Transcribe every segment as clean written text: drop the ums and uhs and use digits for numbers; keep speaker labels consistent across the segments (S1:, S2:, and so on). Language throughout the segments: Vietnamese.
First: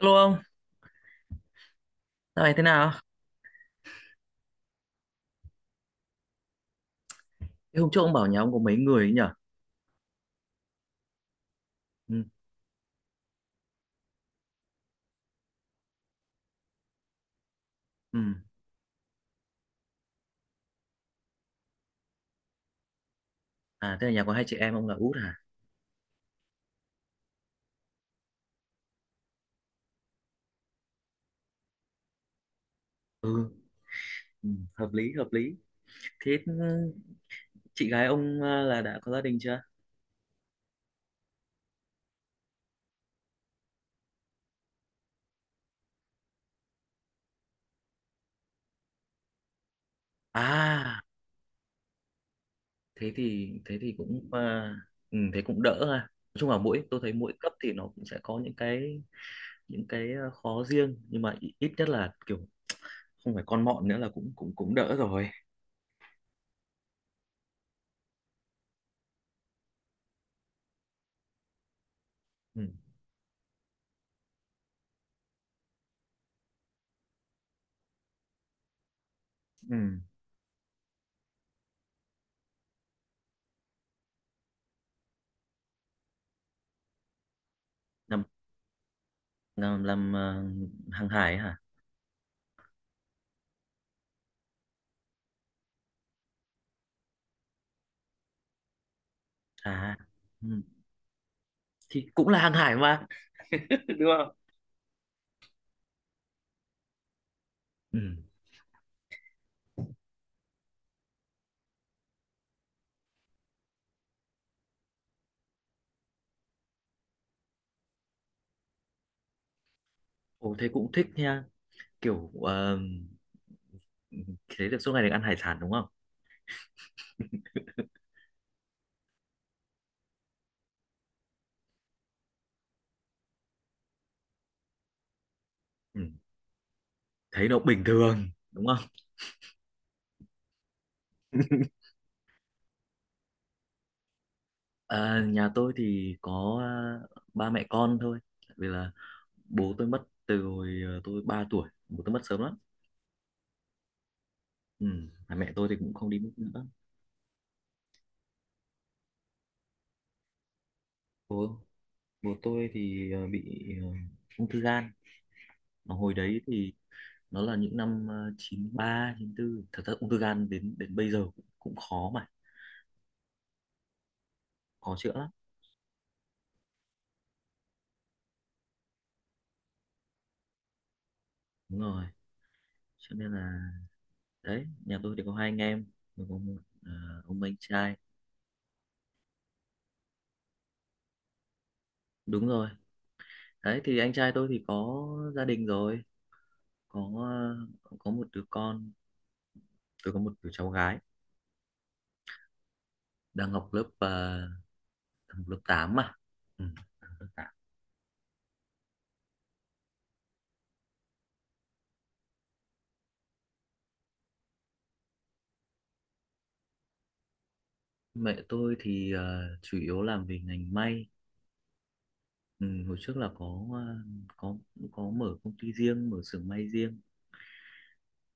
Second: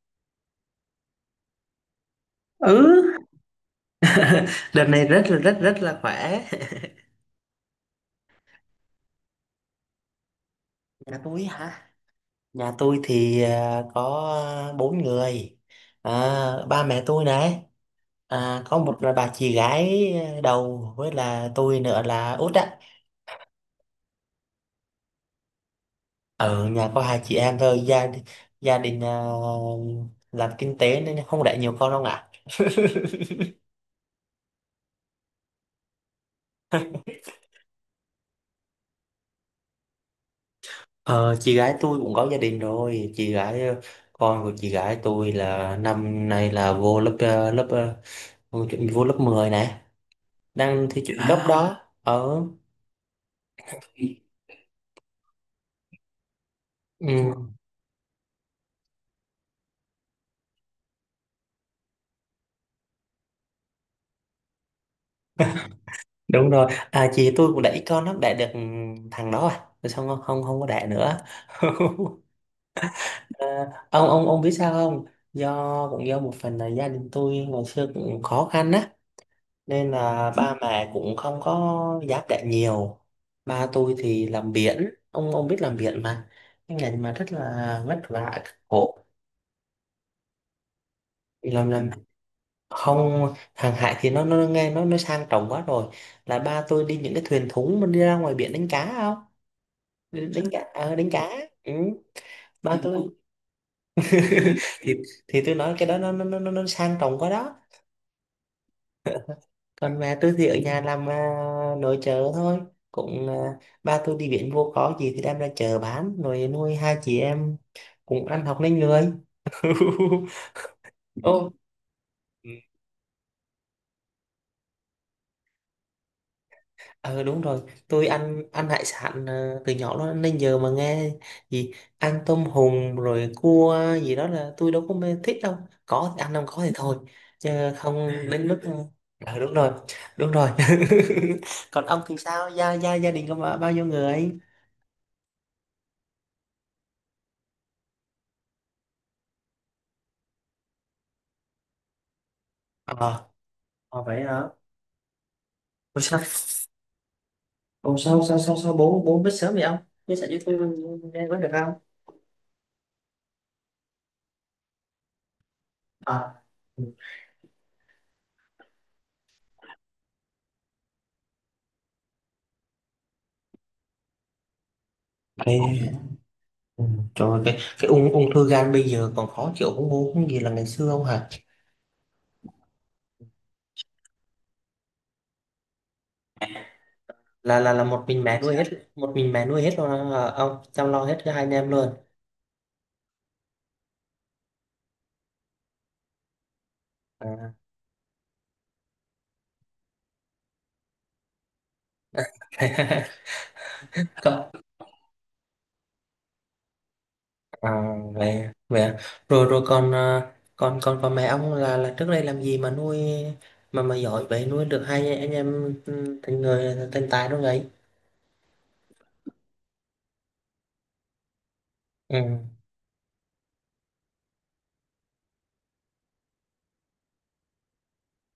S1: Hello ông, dạo này thế nào?
S2: ừ Đợt này rất là rất rất là khỏe.
S1: Thế hôm trước ông bảo nhà ông có mấy người ấy nhở?
S2: Nhà tôi hả?
S1: Ừ,
S2: Nhà tôi thì có 4 người. Ba mẹ tôi này,
S1: ừ.
S2: có một là bà chị gái đầu với là tôi nữa là út á.
S1: À, thế là nhà có hai chị em ông là út à?
S2: Ở nhà có hai chị em thôi. Gia đình làm kinh tế nên không đẻ nhiều con đâu ạ.
S1: Ừ, ừ, hợp lý, hợp lý. Thế chị gái ông là đã có gia đình chưa?
S2: Ờ, chị gái tôi cũng có gia đình rồi. Chị gái, con của chị gái tôi là năm nay là vô lớp vô lớp 10 này, đang
S1: À,
S2: thi chuyển gấp à đó. Ở.
S1: thế thì cũng thế cũng đỡ ha. Nói chung là mỗi tôi thấy mỗi
S2: Ừ,
S1: cấp thì nó cũng sẽ có những cái khó riêng, nhưng mà ít ít nhất là kiểu không phải con mọn nữa là cũng cũng cũng đỡ rồi.
S2: đúng rồi. À chị tôi cũng đẩy con nó đẻ được thằng đó, à rồi xong không, không, không có đẻ nữa.
S1: Ừ,
S2: à, ông biết sao không? Do cũng do một phần là gia đình tôi ngày xưa cũng khó khăn á, nên
S1: ừ.
S2: là ba mẹ cũng không có dám đẻ nhiều. Ba tôi thì làm biển, ông biết làm biển mà, cái ngành mà rất là vất
S1: Làm
S2: vả, khổ.
S1: làm hàng hải hả?
S2: Làm không, hàng hải thì nó nghe nó sang trọng quá rồi. Là ba tôi đi những cái thuyền thúng, mình đi ra ngoài biển đánh cá không.
S1: À.
S2: Đánh cá,
S1: Ừ.
S2: đánh cá. Ừ.
S1: Thì cũng là hàng hải
S2: Ba
S1: mà,
S2: tôi.
S1: đúng không?
S2: thì thì tôi nói cái đó nó sang trọng quá đó.
S1: Ừ.
S2: Còn mẹ tôi thì ở nhà làm nội trợ thôi, cũng ba tôi đi biển vô có gì thì đem ra chợ bán rồi nuôi hai chị em cũng ăn học nên người.
S1: Ồ, thế cũng thích nha,
S2: Ô.
S1: kiểu thế được suốt ngày được ăn hải sản đúng không?
S2: Ờ đúng rồi, tôi ăn ăn hải sản từ nhỏ đó, nên giờ mà nghe gì ăn tôm hùm rồi cua gì đó là tôi đâu có mê thích đâu.
S1: Ừ.
S2: Có thì ăn, không có thì thôi.
S1: Thấy
S2: Chứ
S1: nó bình
S2: không
S1: thường
S2: đến mức.
S1: đúng không?
S2: Ờ ờ, đúng rồi, đúng rồi. Còn ông thì sao? Gia gia gia đình có bao bao nhiêu người?
S1: À, nhà tôi thì có ba mẹ con thôi, vì là bố tôi mất từ hồi tôi 3 tuổi, bố tôi mất sớm lắm.
S2: Ờ, à, vậy hả?
S1: Ừ. Mà mẹ tôi thì cũng
S2: Ủa
S1: không đi
S2: sao?
S1: nước nữa.
S2: Ủa sao sao sao sao bố bố biết sớm vậy ông? Chia sẻ với tôi nghe có được
S1: bố
S2: không?
S1: bố tôi thì bị ung thư gan, mà hồi đấy
S2: Ờ.
S1: thì nó là những năm chín ba chín 94, thật ra ung thư gan đến đến bây giờ cũng khó, mà khó chữa lắm.
S2: Ừ. Ừ, trời ơi, cái ung ung thư gan bây giờ còn khó chịu không, bố không gì là ngày xưa không hả?
S1: Đúng rồi, cho nên là đấy, nhà tôi thì có hai anh em, tôi có một ông anh
S2: Là
S1: trai.
S2: một mình mẹ nuôi hết, một mình mẹ nuôi hết rồi hả ông, chăm lo hết cho hai anh em luôn.
S1: Đúng rồi, đấy thì anh trai tôi thì có gia đình rồi, có
S2: À.
S1: có một đứa con, tôi có một đứa cháu gái đang học lớp
S2: Còn,
S1: học lớp 8 mà. Ừ, học lớp 8.
S2: à, vậy, vậy à. Rồi rồi còn còn mẹ ông là trước đây làm gì mà nuôi mà giỏi vậy, nuôi được hai anh em, ừ, thành người thành tài luôn vậy?
S1: Mẹ tôi thì chủ yếu làm về ngành may.
S2: Ừ.
S1: Ừ, hồi trước là có có mở công ty riêng, mở xưởng may riêng.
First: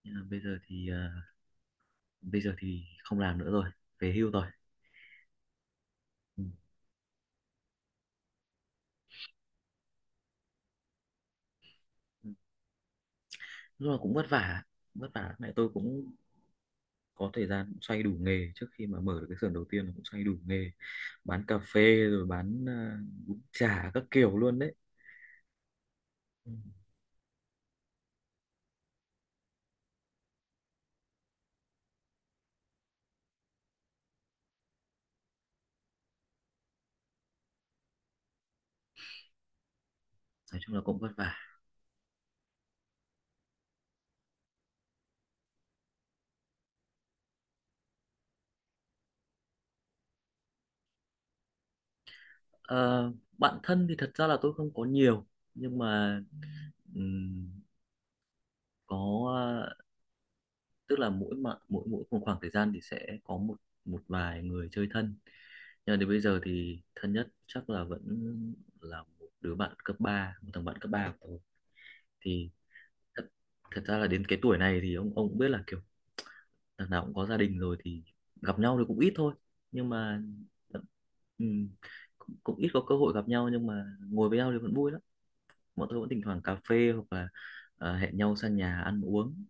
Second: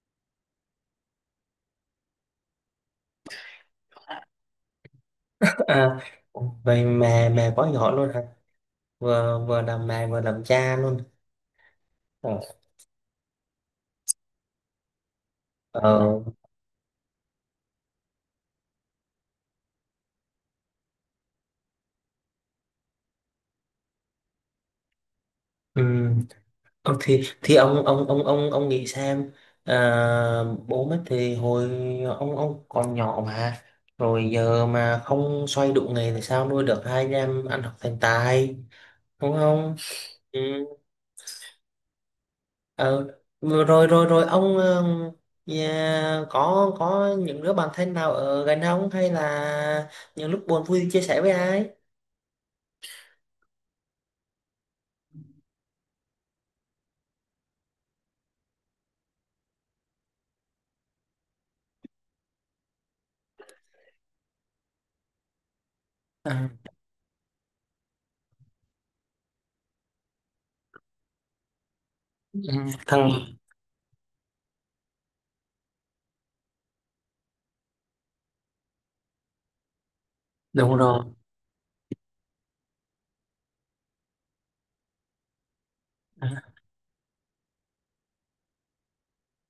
S1: Nhưng mà bây giờ thì không làm nữa rồi, về hưu rồi.
S2: À,
S1: Ừ.
S2: vậy mẹ mẹ quá giỏi luôn hả? Vừa vừa làm mẹ vừa làm cha luôn.
S1: Ừ.
S2: Ờ.
S1: Lúc nào cũng vất vả, vất vả. Mẹ tôi
S2: Ờ.
S1: cũng có thời gian xoay đủ nghề, trước khi mà mở được cái xưởng đầu tiên là cũng xoay đủ nghề, bán cà phê rồi bán bún chả các kiểu luôn đấy.
S2: Ừ.
S1: Ừ.
S2: Ờ, thì ông nghĩ xem, à, bố mất thì hồi ông còn nhỏ mà, rồi giờ mà không xoay đủ nghề thì sao nuôi được hai anh em ăn học thành tài, đúng không? Ừ.
S1: Nói chung là cũng vất vả.
S2: Ờ, rồi rồi rồi ông, có những đứa bạn thân nào ở gần ông, hay là những lúc buồn vui thì chia sẻ với ai?
S1: Ờ, bạn thân thì thật ra là tôi không có nhiều, nhưng mà ừm, có, tức là mỗi mà mỗi mỗi một khoảng thời gian thì sẽ có một một vài người chơi thân, nhưng mà đến bây giờ
S2: À,
S1: thì thân nhất chắc là vẫn là một đứa bạn cấp 3, một thằng bạn cấp 3 của tôi.
S2: ừ,
S1: Thì
S2: thằng,
S1: thật, thật ra là đến cái tuổi này thì ông cũng biết là kiểu thằng nào cũng có gia đình rồi thì gặp nhau thì cũng ít thôi, nhưng mà
S2: đúng rồi.
S1: ừ, cũng ít có cơ hội gặp nhau, nhưng mà ngồi với nhau thì vẫn vui lắm. Bọn tôi vẫn thỉnh thoảng cà phê hoặc là hẹn nhau sang nhà ăn uống,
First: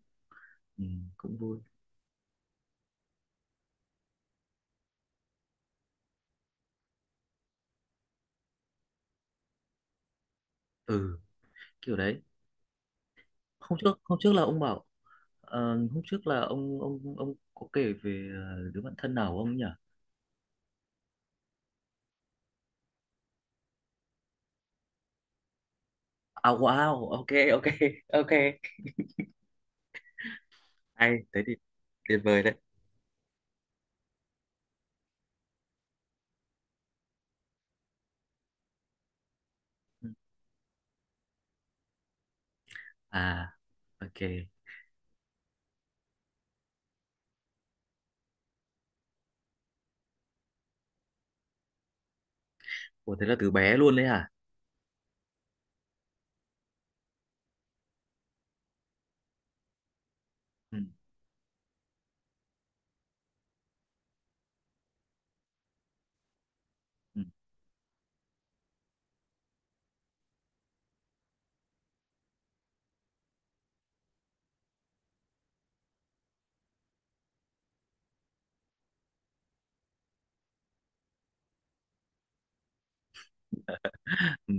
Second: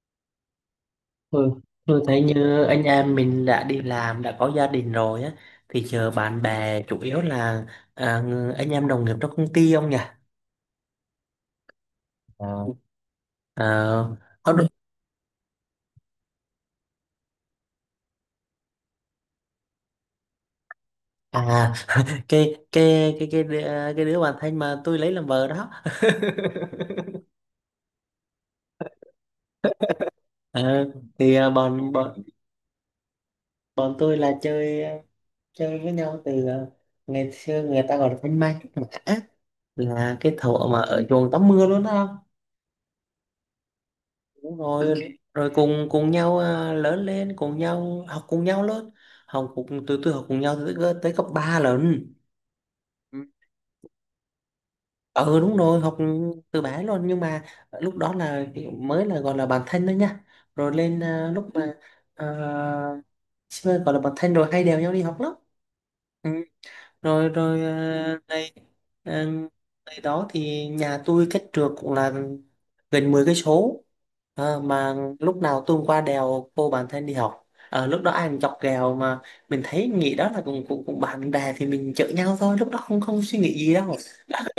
S1: ừ, cũng
S2: Tôi,
S1: vui.
S2: tôi thấy như anh em mình đã đi làm, đã có gia đình rồi á, thì giờ bạn bè chủ yếu là anh em đồng nghiệp trong công ty không nhỉ?
S1: Ừ, kiểu đấy.
S2: Ờ,
S1: Hôm trước
S2: Ờ,
S1: hôm trước là
S2: có
S1: ông
S2: đứa-
S1: bảo ờ, hôm trước là ông có kể về đứa bạn thân nào của ông nhỉ?
S2: à, cái cái cái cái đứa- cái đứa bạn thân mà tôi lấy làm vợ đó.
S1: À, wow, ok. Ok. Ok,
S2: Ờ,
S1: hay
S2: thì
S1: thế thì
S2: bọn
S1: tuyệt
S2: bọn
S1: vời đấy.
S2: bọn tôi là chơi chơi với nhau từ ngày xưa, người ta gọi là thanh mai trúc mã,
S1: Ừ.
S2: là cái thuở mà ở chuồng tắm mưa luôn đó.
S1: À, ok.
S2: Đúng rồi, rồi cùng cùng nhau lớn lên cùng nhau, học cùng nhau lớn, học cùng từ từ học cùng nhau tới, tới cấp 3 lần.
S1: Ủa
S2: Ừ.
S1: thế là từ bé luôn đấy hả?
S2: Ừ đúng rồi, học từ bé luôn, nhưng mà lúc đó là mới là gọi là bạn thân thôi nha. Rồi
S1: Ừ.
S2: lên lúc mà à, gọi là bạn thân rồi hay đèo nhau đi học lắm.
S1: Ừ.
S2: Rồi rồi này, à, này đó thì nhà tôi cách trượt cũng là gần 10 cây số, mà lúc nào tôi cũng qua đèo cô bạn thân đi học. Ờ, lúc đó ai cũng chọc ghẹo mà, mình thấy nghĩ đó là cũng cũng, cũng bạn bè thì mình chở nhau thôi, lúc đó không không suy nghĩ gì đâu.
S1: Ừ.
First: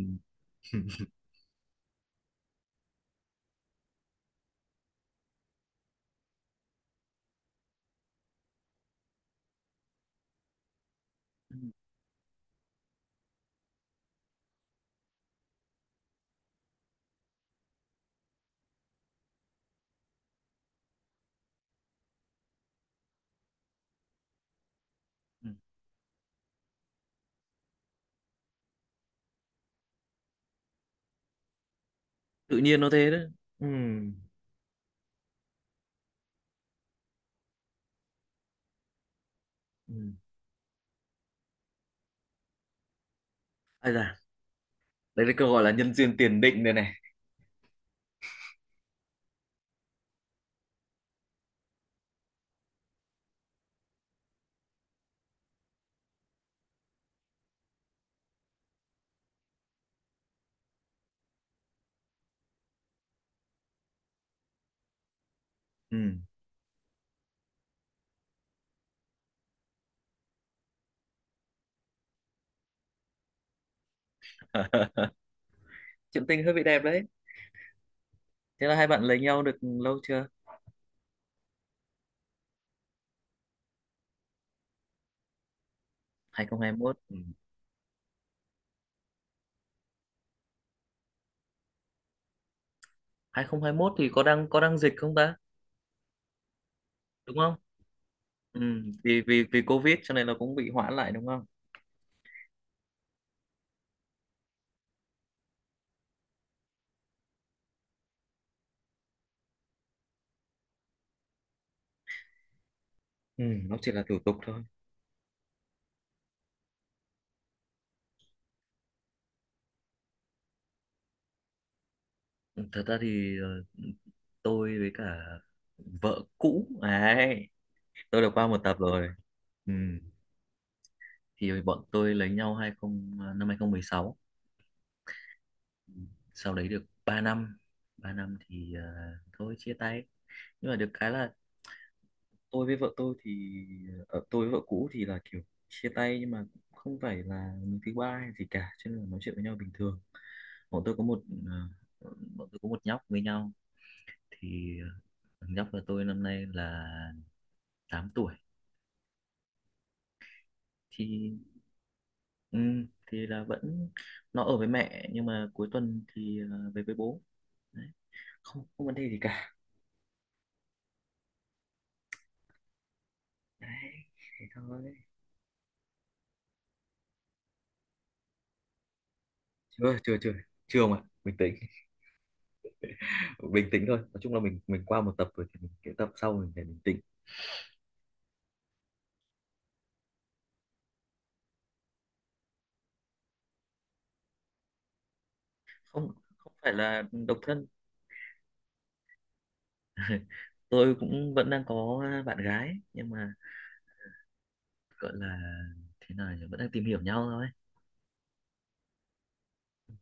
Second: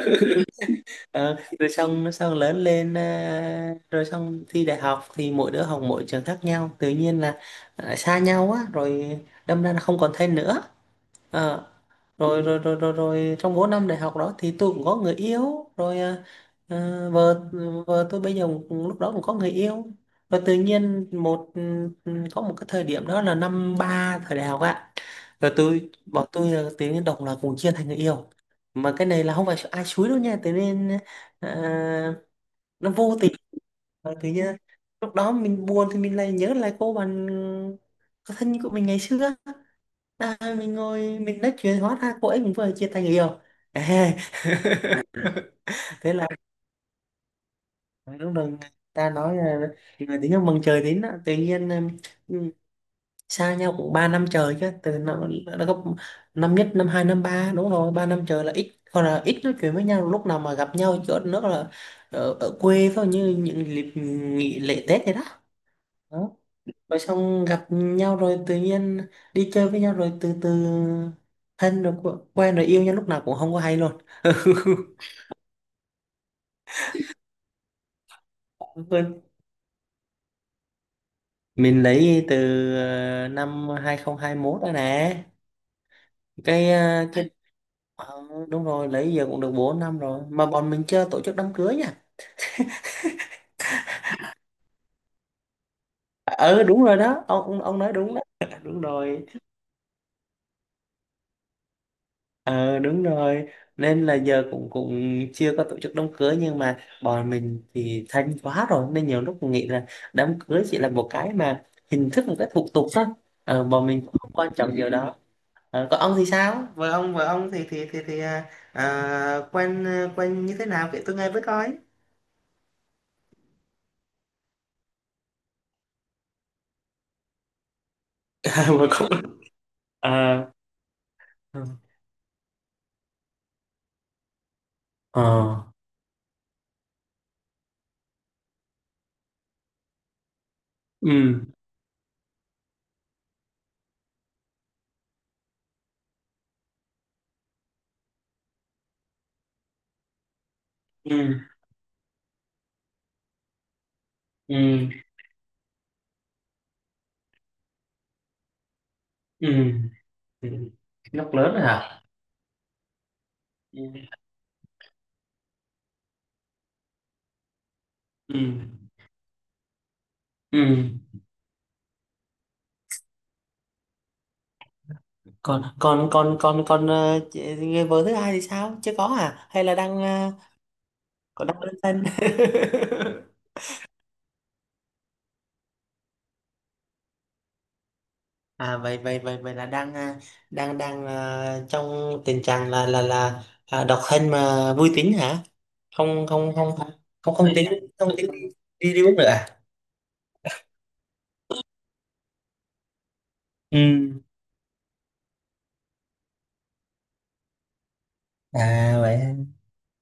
S2: Ờ, rồi xong xong lớn lên, rồi xong thi đại học thì mỗi đứa học mỗi trường khác nhau, tự nhiên là xa nhau á, rồi đâm ra là không còn thân nữa.
S1: Ừ.
S2: Ờ, rồi rồi rồi rồi rồi trong 4 năm đại học đó thì tôi cũng có người yêu rồi, vợ, vợ tôi bây giờ cũng- lúc đó cũng có người yêu. Và tự nhiên một, có một cái thời điểm đó là năm 3 thời đại học ạ.
S1: Ừ.
S2: Rồi bọn tôi là tự nhiên độc là cùng chia thành người yêu, mà cái này là không phải ai xúi đâu nha, tự nhiên à,
S1: Tự nhiên nó
S2: nó
S1: thế
S2: vô
S1: đấy.
S2: tình.
S1: Ừ.
S2: Ờ, tự nhiên lúc đó mình buồn thì mình lại nhớ lại cô bạn có thân của mình ngày xưa,
S1: Ừ.
S2: mình ngồi mình nói chuyện, hóa ra cô ấy cũng vừa chia tay người yêu.
S1: Ai da, đấy là câu gọi là
S2: À,
S1: nhân
S2: thế
S1: duyên
S2: là
S1: tiền định đây này.
S2: lúc đầu người ta nói là người tính nhau mừng trời đến đó, tự nhiên, ừm, xa nhau cũng 3 năm trời chứ, nó gấp, năm nhất năm hai năm ba, đúng rồi 3 năm trời là ít, còn là ít nói chuyện với nhau, lúc nào mà gặp nhau chỗ nữa là ở quê thôi, như những dịp nghỉ lễ Tết vậy đó.
S1: Ừ.
S2: Rồi xong gặp nhau rồi tự nhiên đi chơi với nhau rồi từ từ thân rồi quen rồi yêu nhau lúc nào cũng không có hay luôn.
S1: Chuyện tình hơi bị đẹp đấy. Thế là hai bạn lấy
S2: Quên.
S1: nhau được lâu chưa?
S2: Mình lấy từ năm 2021 rồi nè. cái
S1: 2021.
S2: ờ,
S1: Ừ.
S2: cái ờ, Đúng rồi, lấy giờ cũng được 4 năm rồi mà bọn mình chưa tổ chức đám cưới nha.
S1: 2021 thì có đang dịch không ta?
S2: Ờ đúng rồi đó,
S1: Đúng
S2: ông
S1: không?
S2: ông ông nói đúng đó.
S1: Ừ,
S2: Đúng
S1: vì
S2: rồi.
S1: vì vì Covid cho nên là cũng bị hoãn lại đúng không?
S2: Ờ đúng rồi, nên là giờ cũng cũng chưa có tổ chức đám cưới, nhưng mà bọn mình thì thanh quá rồi nên nhiều lúc mình nghĩ là đám cưới chỉ là một cái mà hình thức, một cái thủ tục thôi.
S1: Ừ,
S2: Ờ,
S1: nó
S2: bọn
S1: chỉ
S2: mình
S1: là thủ
S2: cũng không
S1: tục
S2: quan
S1: thôi.
S2: trọng điều đó. Ờ, còn ông thì sao, vợ ông, vợ ông thì à, à, quen quen như thế nào kể tôi nghe với coi.
S1: Ừ, thật ra thì tôi với cả vợ cũ ấy, tôi đã qua một
S2: À,
S1: tập
S2: vợ
S1: rồi.
S2: cũng-
S1: Ừ.
S2: à,
S1: Thì bọn tôi lấy nhau hai không ờ, năm 2016,
S2: ờ,
S1: sau đấy được 3 năm. 3 năm thì thôi chia tay. Nhưng mà được cái là
S2: ừ,
S1: tôi với vợ tôi thì tôi với vợ cũ thì là kiểu chia tay, nhưng mà không phải là người thứ ba hay gì cả, cho nên là nói chuyện với nhau bình thường. bọn tôi có
S2: ừ
S1: một ờ, bọn tôi có một nhóc với nhau. Thì
S2: ừ
S1: thằng nhóc của tôi năm nay là 8 tuổi.
S2: ừ ừ. Nó
S1: Thì
S2: lớn rồi hả?
S1: ừ, thì là
S2: ừ
S1: vẫn nó ở với mẹ, nhưng mà cuối tuần thì về với bố đấy.
S2: ừ
S1: Không không vấn đề gì cả
S2: ừ
S1: đấy, thế thôi.
S2: còn còn còn còn còn ờ, người vợ thứ hai thì sao, chưa có à hay là
S1: Chưa,
S2: đang
S1: chưa,
S2: ờ,
S1: chưa, chưa mà bình
S2: có
S1: tĩnh.
S2: đang đơn thân?
S1: Bình tĩnh thôi, nói chung là mình qua một tập rồi thì mình cái tập sau mình phải bình tĩnh.
S2: À, vậy vậy vậy vậy là đang, à, đang đang à, trong tình trạng là độc thân mà vui tính hả?
S1: Không,
S2: Không không
S1: không
S2: không,
S1: phải là
S2: không
S1: độc
S2: không
S1: thân.
S2: tính, không tính đi, đi uống nữa à?
S1: Tôi cũng vẫn đang có bạn gái, nhưng mà
S2: Ừ.
S1: gọi là thế nào nhỉ, vẫn đang tìm hiểu nhau thôi.
S2: À vậy,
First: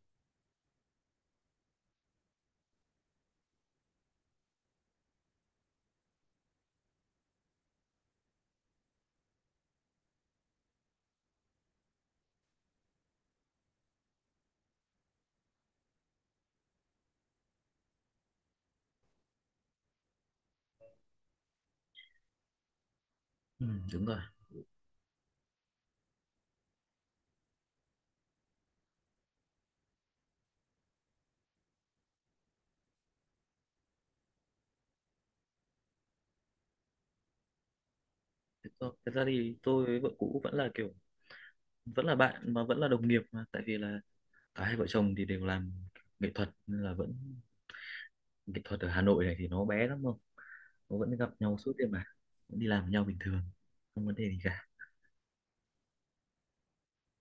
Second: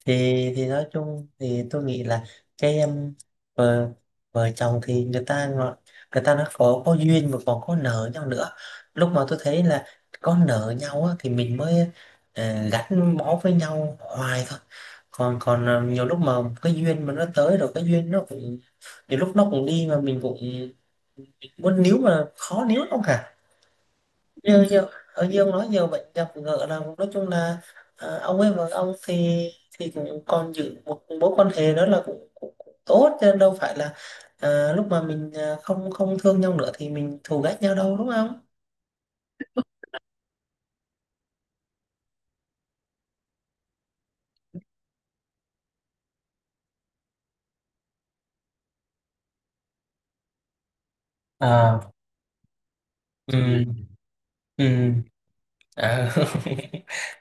S2: thì nói chung thì tôi nghĩ là cái, vợ vợ chồng thì người ta người ta nó có duyên mà còn có nợ nhau nữa. Lúc mà tôi thấy là có nợ nhau á, thì mình mới, ờ, gắn bó với nhau hoài thôi. Còn còn ờ, nhiều lúc mà cái duyên mà nó tới rồi cái duyên nó cũng, nhiều lúc nó cũng đi mà mình cũng muốn níu mà khó níu lắm cả.
S1: Ừ, đúng rồi.
S2: Như như như ông nói nhiều bệnh gặp gỡ là nói chung là, ờ, ông ấy và ông thì cũng còn giữ một mối quan hệ đó là cũng tốt chứ đâu phải là, ờ, lúc mà mình ờ, không không thương nhau nữa thì mình thù ghét nhau đâu, đúng không?
S1: Thật ra thì tôi với vợ cũ vẫn là kiểu vẫn là bạn mà vẫn là đồng nghiệp, mà tại vì là cả hai vợ chồng thì đều làm nghệ thuật nên là vẫn, nghệ thuật ở Hà Nội này thì nó bé lắm, không, nó vẫn gặp nhau suốt đêm
S2: À.
S1: mà, vẫn đi làm với nhau bình thường,
S2: Ừ.
S1: không vấn đề gì cả.
S2: Ừ. À.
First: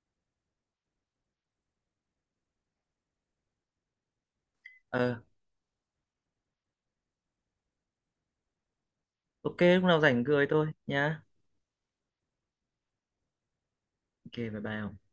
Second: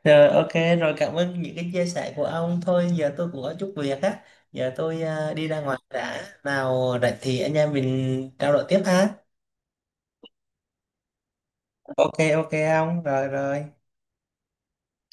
S2: Rồi ok, rồi cảm ơn những cái chia sẻ của ông. Thôi giờ tôi cũng có chút việc á, giờ tôi
S1: ờ
S2: ờ, đi ra ngoài đã, nào rảnh thì anh em mình trao đổi tiếp ha.
S1: ok lúc nào rảnh cười tôi nhá.
S2: Ok, ok ông, rồi rồi.
S1: Ok, bye bye.